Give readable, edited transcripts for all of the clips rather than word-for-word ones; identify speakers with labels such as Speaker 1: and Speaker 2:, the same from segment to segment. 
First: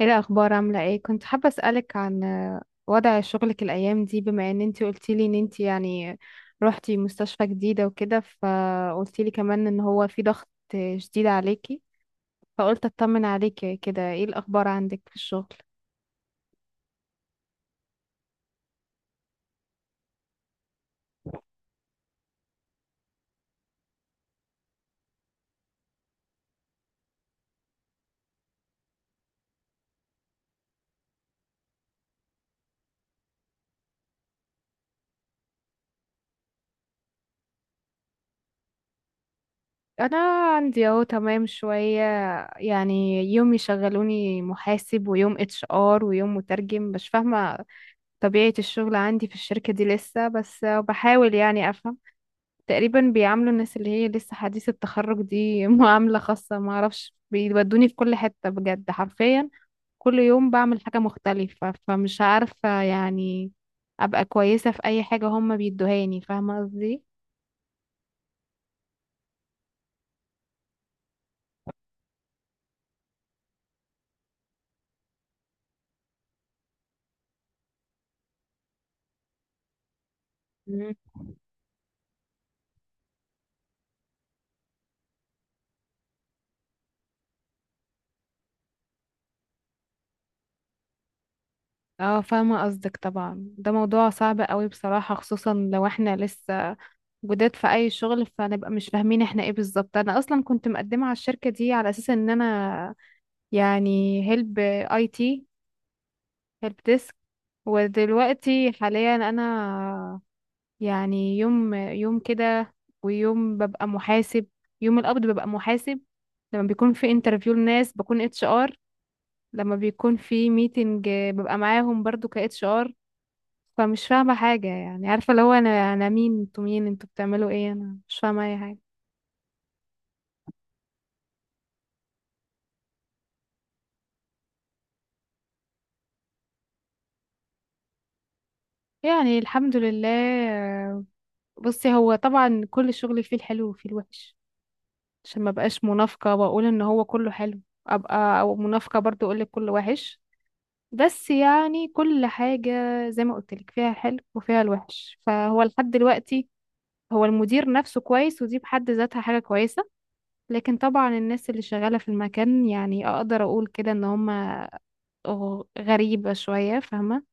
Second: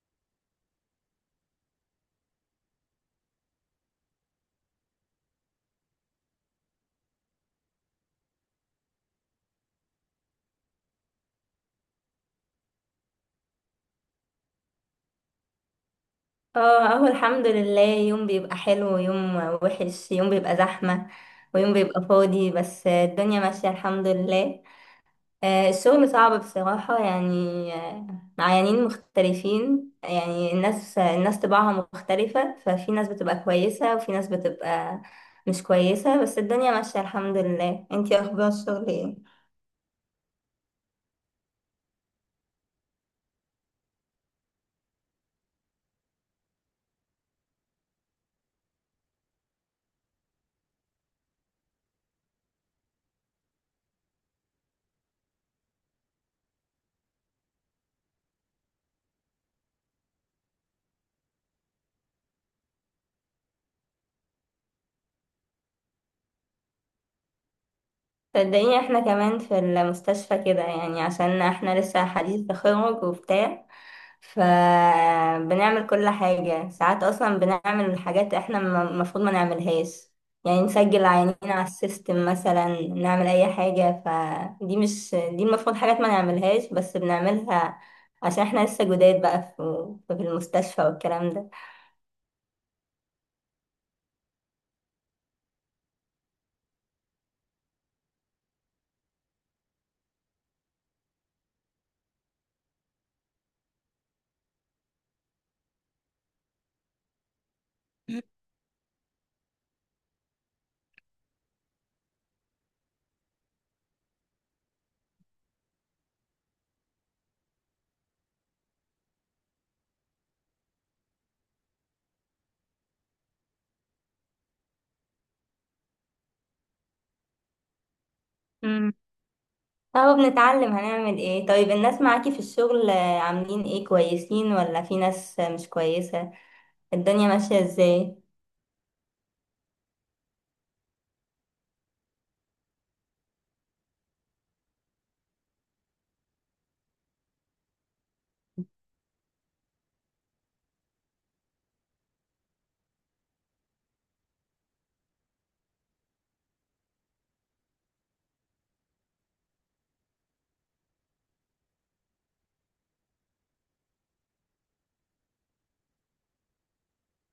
Speaker 1: ايه الاخبار؟ عامله ايه؟ كنت حابه اسالك عن وضع شغلك الايام دي، بما ان انتي قلتيلي ان انتي يعني روحتي مستشفى جديده وكده، فقلتيلي كمان ان هو في ضغط شديد عليكي. فقلت اطمن عليكي كده، ايه الاخبار عندك في الشغل؟
Speaker 2: اه، اهو الحمد لله، يوم بيبقى حلو ويوم وحش، يوم بيبقى زحمة ويوم بيبقى فاضي، بس الدنيا ماشية الحمد لله. الشغل صعب بصراحة، يعني معينين مختلفين، يعني الناس طباعها مختلفة، ففي ناس بتبقى كويسة وفي ناس بتبقى مش كويسة، بس الدنيا ماشية الحمد لله. انتي اخبار الشغل ايه؟
Speaker 1: انا عندي اهو تمام شويه. يعني يوم يشغلوني محاسب ويوم اتش ار ويوم مترجم، مش فاهمه طبيعه الشغل عندي في الشركه دي لسه، بس بحاول يعني افهم. تقريبا بيعاملوا الناس اللي هي لسه حديث التخرج دي معاملة خاصة، ما اعرفش، بيودوني في كل حتة بجد حرفيا. كل يوم بعمل حاجة مختلفة، فمش عارفة يعني ابقى كويسة في اي حاجة هما بيدوهاني، فاهمة قصدي؟
Speaker 2: صدقيني، احنا كمان في المستشفى كده يعني، عشان احنا لسه حديث تخرج وبتاع، فبنعمل كل حاجة. ساعات اصلا بنعمل حاجات احنا المفروض ما نعملهاش، يعني
Speaker 1: مم.
Speaker 2: نسجل عيانين على السيستم مثلا، نعمل اي حاجة. فدي مش دي المفروض، حاجات ما نعملهاش بس بنعملها عشان احنا لسه جداد بقى في المستشفى والكلام
Speaker 1: اه، فاهمة قصدك طبعا. ده موضوع صعب قوي بصراحة، خصوصا لو احنا لسه جداد في اي شغل، فنبقى مش فاهمين احنا ايه بالظبط. انا اصلا كنت مقدمة على الشركة دي على اساس ان انا يعني هيلب اي تي، هيلب ديسك. ودلوقتي حاليا انا يعني يوم يوم كده، ويوم ببقى محاسب، يوم القبض ببقى محاسب. لما بيكون في انترفيو لناس بكون اتش ار، لما بيكون في ميتنج ببقى معاهم برضو ك اتش ار. فمش فاهمة حاجة، يعني عارفة اللي هو انا مين؟ انتوا مين؟ انتوا بتعملوا ايه؟ انا مش فاهمة اي حاجة.
Speaker 2: ده. اهو بنتعلم هنعمل ايه. طيب الناس معاكي في الشغل عاملين ايه؟ كويسين ولا في ناس مش كويسة؟ الدنيا ماشية ازاي؟
Speaker 1: يعني الحمد لله. بصي هو طبعا كل شغل فيه الحلو وفيه الوحش، عشان ما بقاش منافقة واقول ان هو كله حلو، ابقى او منافقة برضو اقول لك كله وحش. بس يعني كل حاجة زي ما قلت لك فيها الحلو وفيها الوحش. فهو لحد دلوقتي هو المدير نفسه كويس، ودي بحد ذاتها حاجة كويسة. لكن طبعا الناس اللي شغالة في المكان يعني اقدر اقول كده ان هما غريبة شوية، فاهمة؟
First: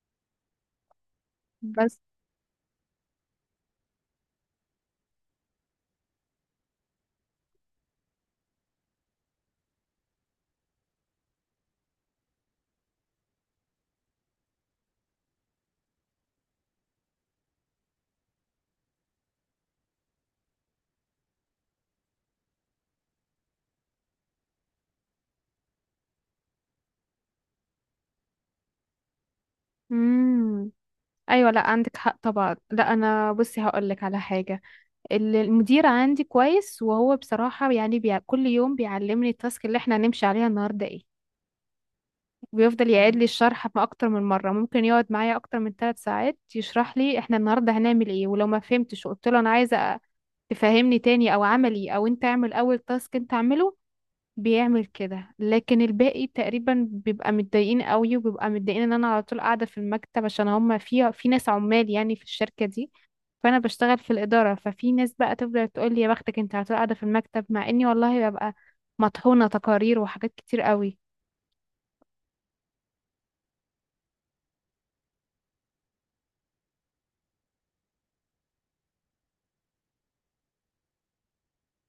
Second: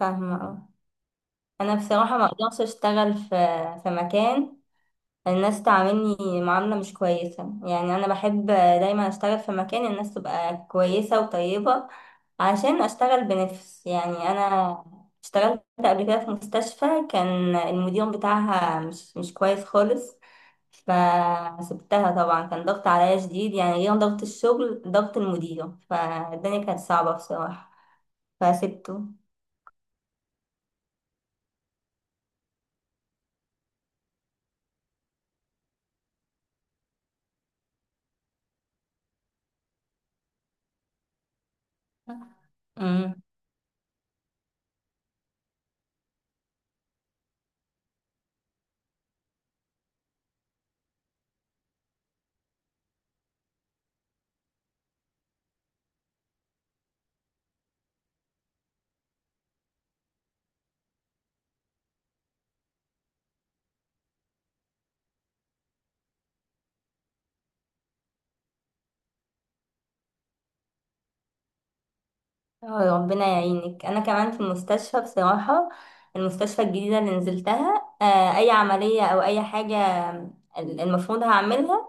Speaker 2: فاهمة، اه. انا
Speaker 1: بس،
Speaker 2: بصراحة ما اقدرش اشتغل في مكان الناس تعاملني معاملة مش كويسة. يعني أنا بحب دايما أشتغل في مكان الناس تبقى كويسة وطيبة، عشان أشتغل بنفس، يعني أنا اشتغلت قبل كده في مستشفى، كان المدير بتاعها مش كويس خالص، فسبتها طبعا. كان ضغط عليا شديد، يعني غير ضغط الشغل ضغط المدير، فالدنيا كانت صعبة بصراحة، فسبته.
Speaker 1: امم ايوه، لا عندك حق طبعا، لا انا بصي هقول لك على حاجة. المدير عندي كويس، وهو بصراحة يعني كل يوم بيعلمني التاسك اللي احنا هنمشي عليها النهاردة ايه، وبيفضل يعيد لي الشرح، ما أكتر من مرة ممكن يقعد معايا أكتر من 3 ساعات يشرح لي احنا النهاردة هنعمل ايه. ولو ما فهمتش وقلت له أنا عايزة تفهمني تاني، أو عملي، أو أنت اعمل أول تاسك أنت اعمله، بيعمل كده. لكن الباقي تقريبا بيبقى متضايقين قوي، وبيبقى متضايقين ان انا على طول قاعده في المكتب، عشان هم في ناس عمال يعني في الشركه دي. فانا بشتغل في الاداره، ففي ناس بقى تفضل تقول لي يا بختك انت على طول قاعده في المكتب، مع اني والله ببقى مطحونه تقارير وحاجات كتير قوي.
Speaker 2: اه ربنا يعينك. انا كمان في المستشفى بصراحه، المستشفى الجديده اللي نزلتها، اي عمليه او اي حاجه المفروض هعملها،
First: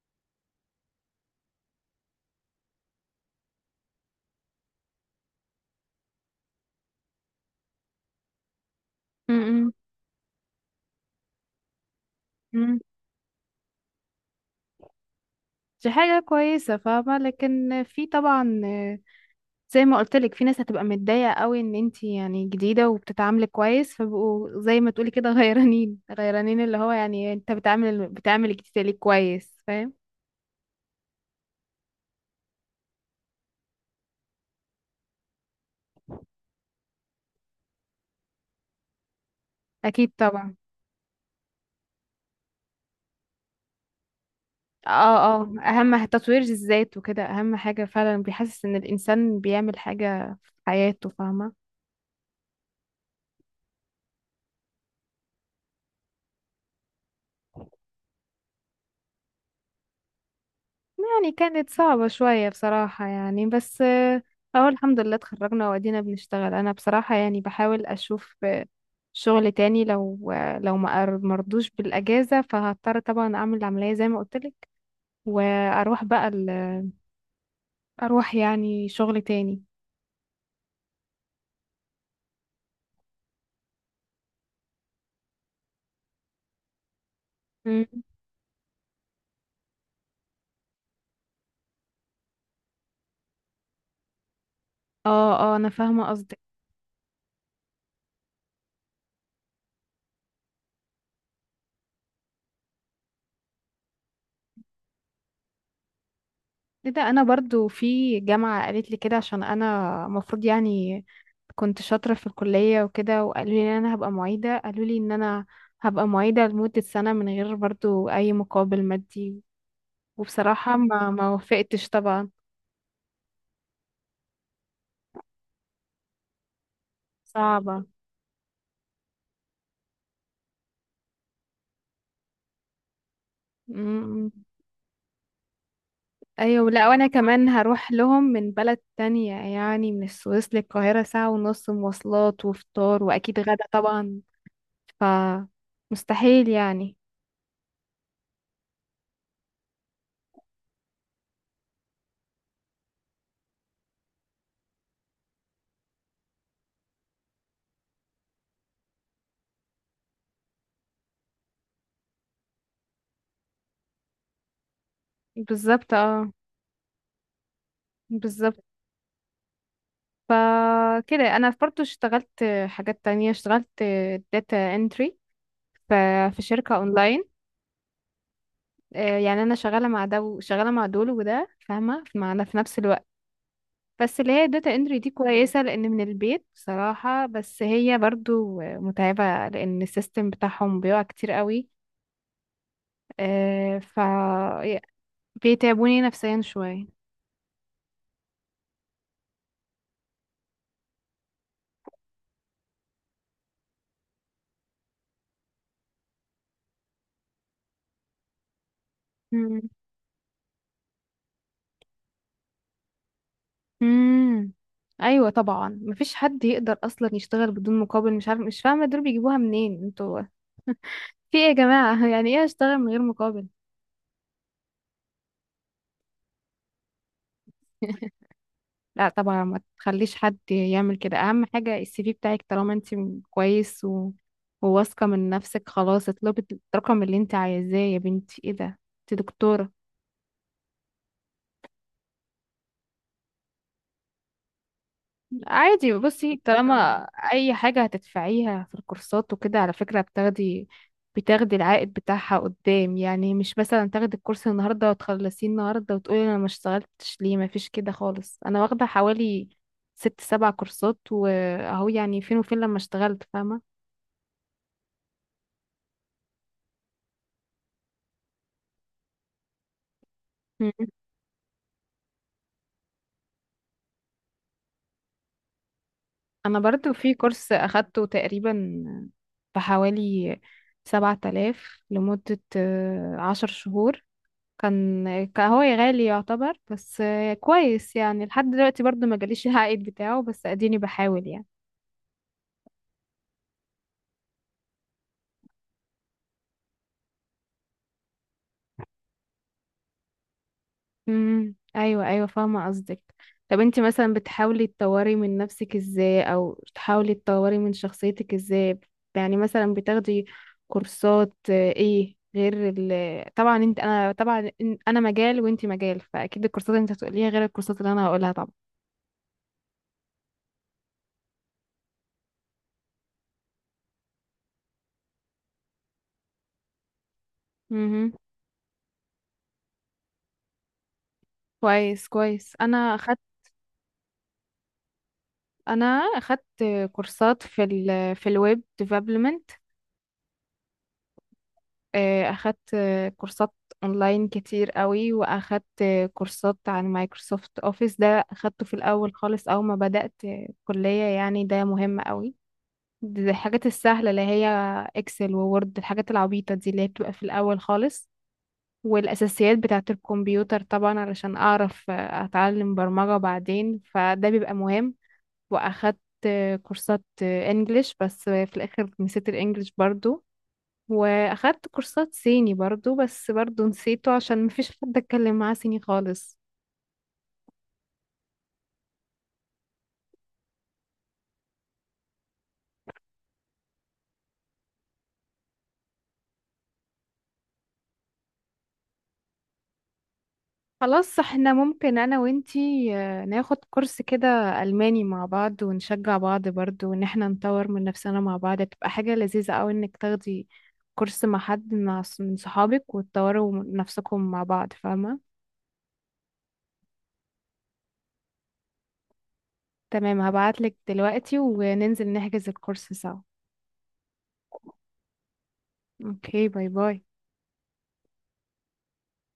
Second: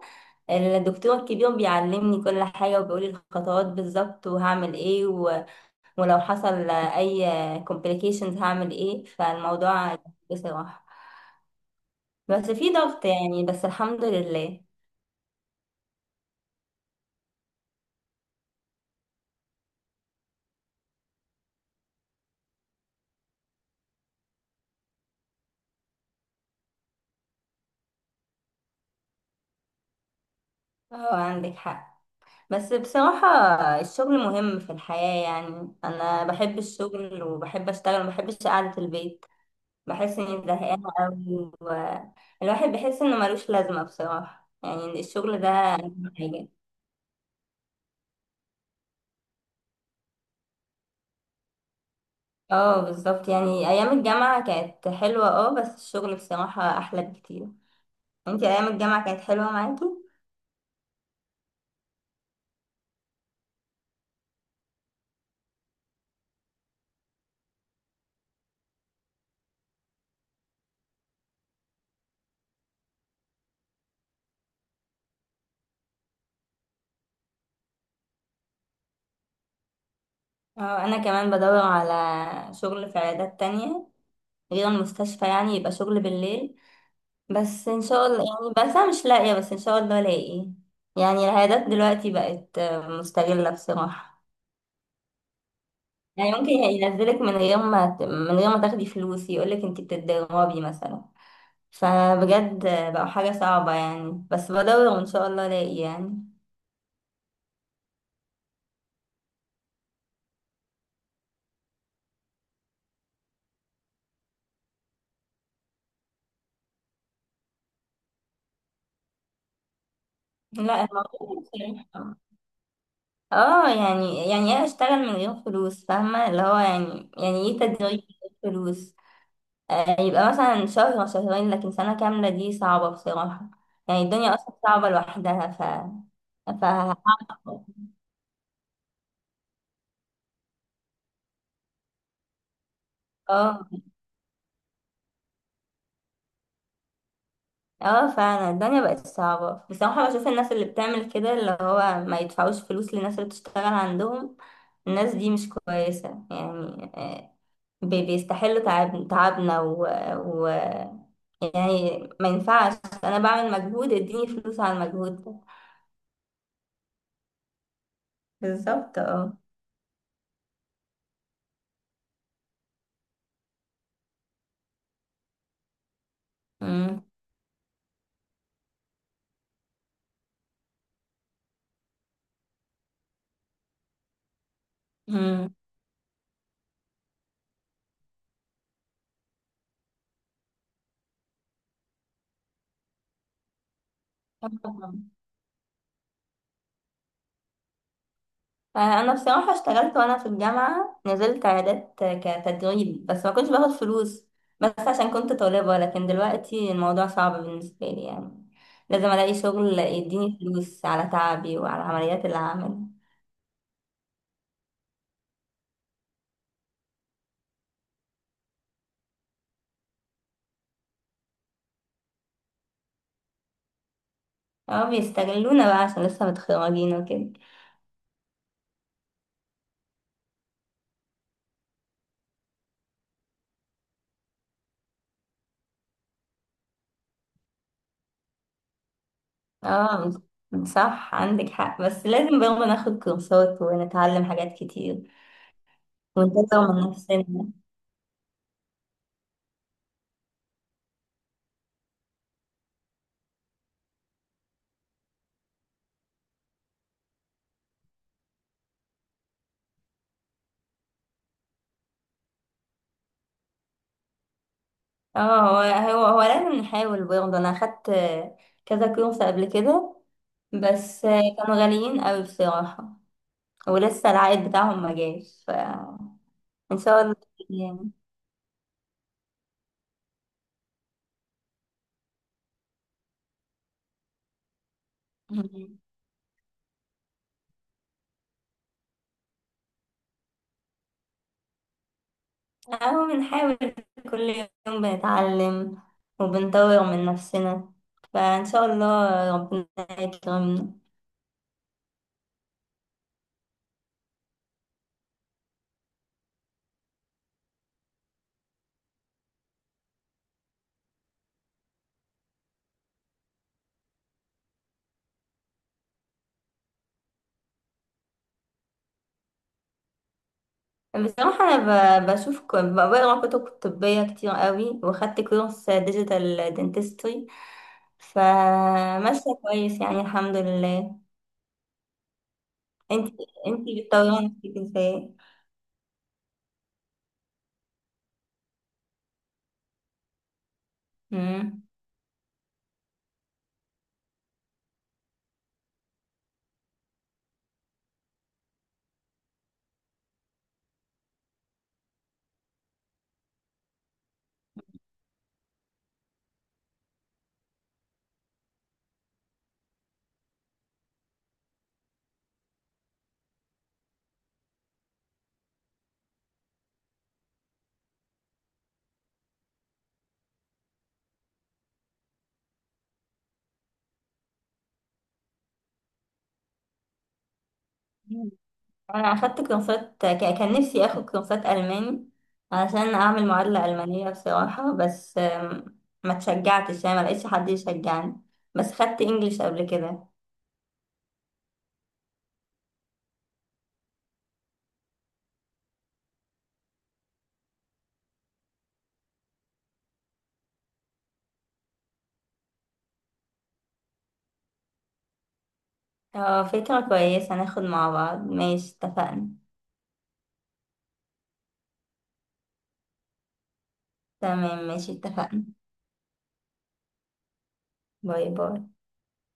Speaker 2: الدكتور الكبير بيعلمني كل حاجه وبيقولي الخطوات بالظبط وهعمل ايه، ولو حصل اي complications هعمل ايه.
Speaker 1: م- م-
Speaker 2: فالموضوع بصراحه بس في
Speaker 1: م.
Speaker 2: ضغط، يعني بس الحمد لله.
Speaker 1: دي حاجه كويسه، فاهمه؟ لكن في طبعا، زي ما قلت لك، في ناس هتبقى متضايقه قوي ان انت يعني جديده وبتتعاملي كويس، فبقوا زي ما تقولي كده غيرانين غيرانين، اللي هو يعني انت بتعامل الجديده ليه كويس، فاهم؟
Speaker 2: اه عندك حق. بس بصراحة الشغل مهم في الحياة، يعني أنا بحب الشغل وبحب أشتغل ومبحبش قعدة البيت،
Speaker 1: اكيد
Speaker 2: بحس إني
Speaker 1: طبعا.
Speaker 2: زهقانة أوي، والواحد بيحس إنه ملوش لازمة بصراحة، يعني الشغل
Speaker 1: اه،
Speaker 2: ده
Speaker 1: اه، اهم
Speaker 2: أهم
Speaker 1: تطوير
Speaker 2: حاجة.
Speaker 1: الذات وكده، اهم حاجه فعلا، بيحسس ان الانسان بيعمل حاجه في حياته، فاهمه؟
Speaker 2: اه بالظبط، يعني أيام الجامعة كانت حلوة، اه بس الشغل بصراحة أحلى بكتير. انتي أيام الجامعة كانت حلوة معاكي؟
Speaker 1: يعني كانت صعبه شويه بصراحه يعني، بس اهو الحمد لله اتخرجنا وادينا بنشتغل. انا بصراحه يعني بحاول اشوف شغل تاني، لو ما مرضوش بالاجازه، فهضطر طبعا اعمل العمليه زي ما قلتلك، واروح بقى اروح يعني شغل تاني.
Speaker 2: اه أنا كمان بدور على شغل في عيادات تانية غير المستشفى، يعني يبقى شغل بالليل، بس ان
Speaker 1: مم.
Speaker 2: شاء الله يعني. بس انا مش لاقيه، بس ان شاء الله الاقي يعني. العيادات دلوقتي بقت مستغله بصراحه،
Speaker 1: اه، اه، انا فاهمه
Speaker 2: يعني
Speaker 1: قصدك.
Speaker 2: ممكن ينزلك من غير ما من غير ما تاخدي فلوس، يقولك انت بتتدربي مثلا. فبجد بقوا حاجه صعبه يعني، بس بدور وان شاء الله الاقي يعني.
Speaker 1: ايه ده، انا برضو في جامعه قالت لي كده، عشان انا المفروض يعني كنت شاطره في الكليه وكده، وقالوا لي ان انا هبقى معيده. قالوا لي ان انا هبقى معيده لمده سنه من غير برضو اي مقابل مادي، وبصراحه
Speaker 2: لا،
Speaker 1: ما
Speaker 2: الموضوع
Speaker 1: وافقتش
Speaker 2: بصراحة.
Speaker 1: طبعا،
Speaker 2: اه، يعني ايه اشتغل من غير فلوس؟ فاهمه، اللي هو يعني ايه
Speaker 1: صعبه.
Speaker 2: تدريب من غير فلوس. يبقى مثلا شهر أو شهرين، لكن سنة كاملة دي صعبة بصراحة. يعني
Speaker 1: مم.
Speaker 2: الدنيا أصلا صعبة لوحدها. ف ف
Speaker 1: ايوه، لا وانا كمان هروح لهم من بلد تانية، يعني من السويس للقاهرة، ساعة ونص مواصلات وفطار واكيد غدا
Speaker 2: اه،
Speaker 1: طبعا، ف مستحيل يعني.
Speaker 2: اه، فعلا الدنيا بقت صعبة بصراحة. بشوف الناس اللي بتعمل كده، اللي هو ما يدفعوش فلوس للناس اللي بتشتغل عندهم، الناس دي مش كويسة، يعني بيستحلوا تعب تعبنا و... يعني ما ينفعش. أنا بعمل مجهود، اديني فلوس على المجهود ده.
Speaker 1: بالظبط اه، بالظبط.
Speaker 2: بالظبط، اه.
Speaker 1: ف كده انا برضو اشتغلت حاجات تانية، اشتغلت داتا انتري ف في شركة
Speaker 2: مم.
Speaker 1: اونلاين. يعني انا شغالة مع ده وشغالة مع دول وده، فاهمة؟ مع في نفس الوقت. بس اللي هي الداتا انتري دي
Speaker 2: مم.
Speaker 1: كويسة لأن من البيت بصراحة، بس هي برضو متعبة لأن السيستم بتاعهم بيقع كتير قوي. ف بيتعبوني نفسيا شوية.
Speaker 2: انا بصراحه اشتغلت وانا في الجامعه، نزلت عيادات كتدريب بس ما كنتش باخد فلوس، بس عشان كنت طالبه. لكن دلوقتي الموضوع صعب بالنسبه لي، يعني لازم الاقي
Speaker 1: مم.
Speaker 2: شغل يديني فلوس على تعبي وعلى العمليات اللي هعملها.
Speaker 1: مم. أيوة طبعا، مفيش حد يقدر أصلا يشتغل بدون مقابل، مش عارف، مش فاهمة، دول بيجيبوها منين؟ انتوا في ايه يا جماعة؟ يعني ايه أشتغل من غير مقابل؟
Speaker 2: اه بيستغلونا بقى عشان لسه متخرجين وكده.
Speaker 1: لا طبعا، ما تخليش حد يعمل كده. اهم حاجة السي في بتاعك، طالما انت كويس و... وواثقة من نفسك، خلاص اطلبي الرقم اللي انت عايزاه. يا بنتي ايه ده، انت دكتورة.
Speaker 2: اه صح، عندك حق، بس لازم برضه ناخد كورسات ونتعلم حاجات كتير
Speaker 1: عادي بصي،
Speaker 2: ونطور من
Speaker 1: طالما
Speaker 2: نفسنا.
Speaker 1: اي حاجة هتدفعيها في الكورسات وكده، على فكرة بتاخدي العائد بتاعها قدام، يعني مش مثلا تاخدي الكورس النهاردة وتخلصيه النهاردة وتقولي انا ما اشتغلتش ليه، ما فيش كده خالص. انا واخدة حوالي 6 7 كورسات، واهو يعني فين وفين لما اشتغلت، فاهمة؟
Speaker 2: اه، هو لازم نحاول برضه. انا اخدت كذا كورس قبل كده بس كانوا غاليين قوي بصراحة، ولسه العائد بتاعهم ما جاش فان
Speaker 1: انا برضو
Speaker 2: شاء
Speaker 1: في
Speaker 2: الله
Speaker 1: كورس
Speaker 2: يعني.
Speaker 1: اخدته تقريبا بحوالي 7000 لمدة 10 شهور. كان هو
Speaker 2: مم.
Speaker 1: غالي يعتبر، بس كويس يعني، لحد دلوقتي برضو ما جاليش العائد بتاعه، بس اديني بحاول يعني.
Speaker 2: اهو بنحاول، كل يوم بنتعلم وبنطور من نفسنا، فان شاء الله ربنا يكرمنا.
Speaker 1: ايوه، ايوه، فاهمه قصدك. طب انت مثلا بتحاولي تطوري من نفسك ازاي، او تحاولي تطوري من شخصيتك ازاي؟ يعني مثلا بتاخدي كورسات ايه، غير ال، طبعا انت انا طبعا انا مجال وانت مجال، فاكيد الكورسات اللي انت هتقوليها غير الكورسات اللي انا هقولها طبعا.
Speaker 2: بصراحة أنا بشوف بقرا كتب طبية كتير قوي، وخدت كورس ديجيتال دنتستري،
Speaker 1: امم
Speaker 2: فماشية كويس يعني الحمد لله.
Speaker 1: كويس، كويس. انا
Speaker 2: انت
Speaker 1: اخدت
Speaker 2: انت بتطوري من نفسك ازاي؟
Speaker 1: انا اخدت كورسات في الويب ديفلوبمنت،
Speaker 2: مم.
Speaker 1: اخدت كورسات اونلاين كتير قوي، واخدت كورسات عن مايكروسوفت اوفيس. ده اخدته في الاول خالص، اول ما بدأت كلية، يعني ده مهم قوي. دي الحاجات السهلة اللي هي اكسل وورد، الحاجات العبيطة دي اللي هي بتبقى في الاول خالص، والاساسيات بتاعة الكمبيوتر طبعا علشان اعرف اتعلم برمجة بعدين، فده بيبقى مهم. واخدت كورسات انجليش، بس في الاخر نسيت الانجليش برضو، واخدت كورسات صيني برضو، بس برضو نسيته عشان مفيش حد اتكلم معاه صيني خالص.
Speaker 2: انا اخدت كورسات كان نفسي اخد كورسات الماني علشان اعمل معادلة المانية بصراحة، بس ما تشجعتش، يعني ما لقيتش حد يشجعني، بس خدت انجليش قبل كده.
Speaker 1: خلاص، احنا ممكن انا وانتي ناخد كورس كده الماني مع بعض، ونشجع بعض برضو، وان احنا نطور من نفسنا مع بعض، تبقى حاجة لذيذة اوي انك تاخدي كورس مع حد، مع من صحابك، وتطوروا من نفسكم مع بعض، فاهمة؟
Speaker 2: اه فكرة كويسة، ناخد مع بعض، ماشي اتفقنا.
Speaker 1: تمام، هبعتلك دلوقتي وننزل نحجز الكورس سوا.
Speaker 2: تمام، ماشي اتفقنا.
Speaker 1: اوكي، باي باي.
Speaker 2: باي باي.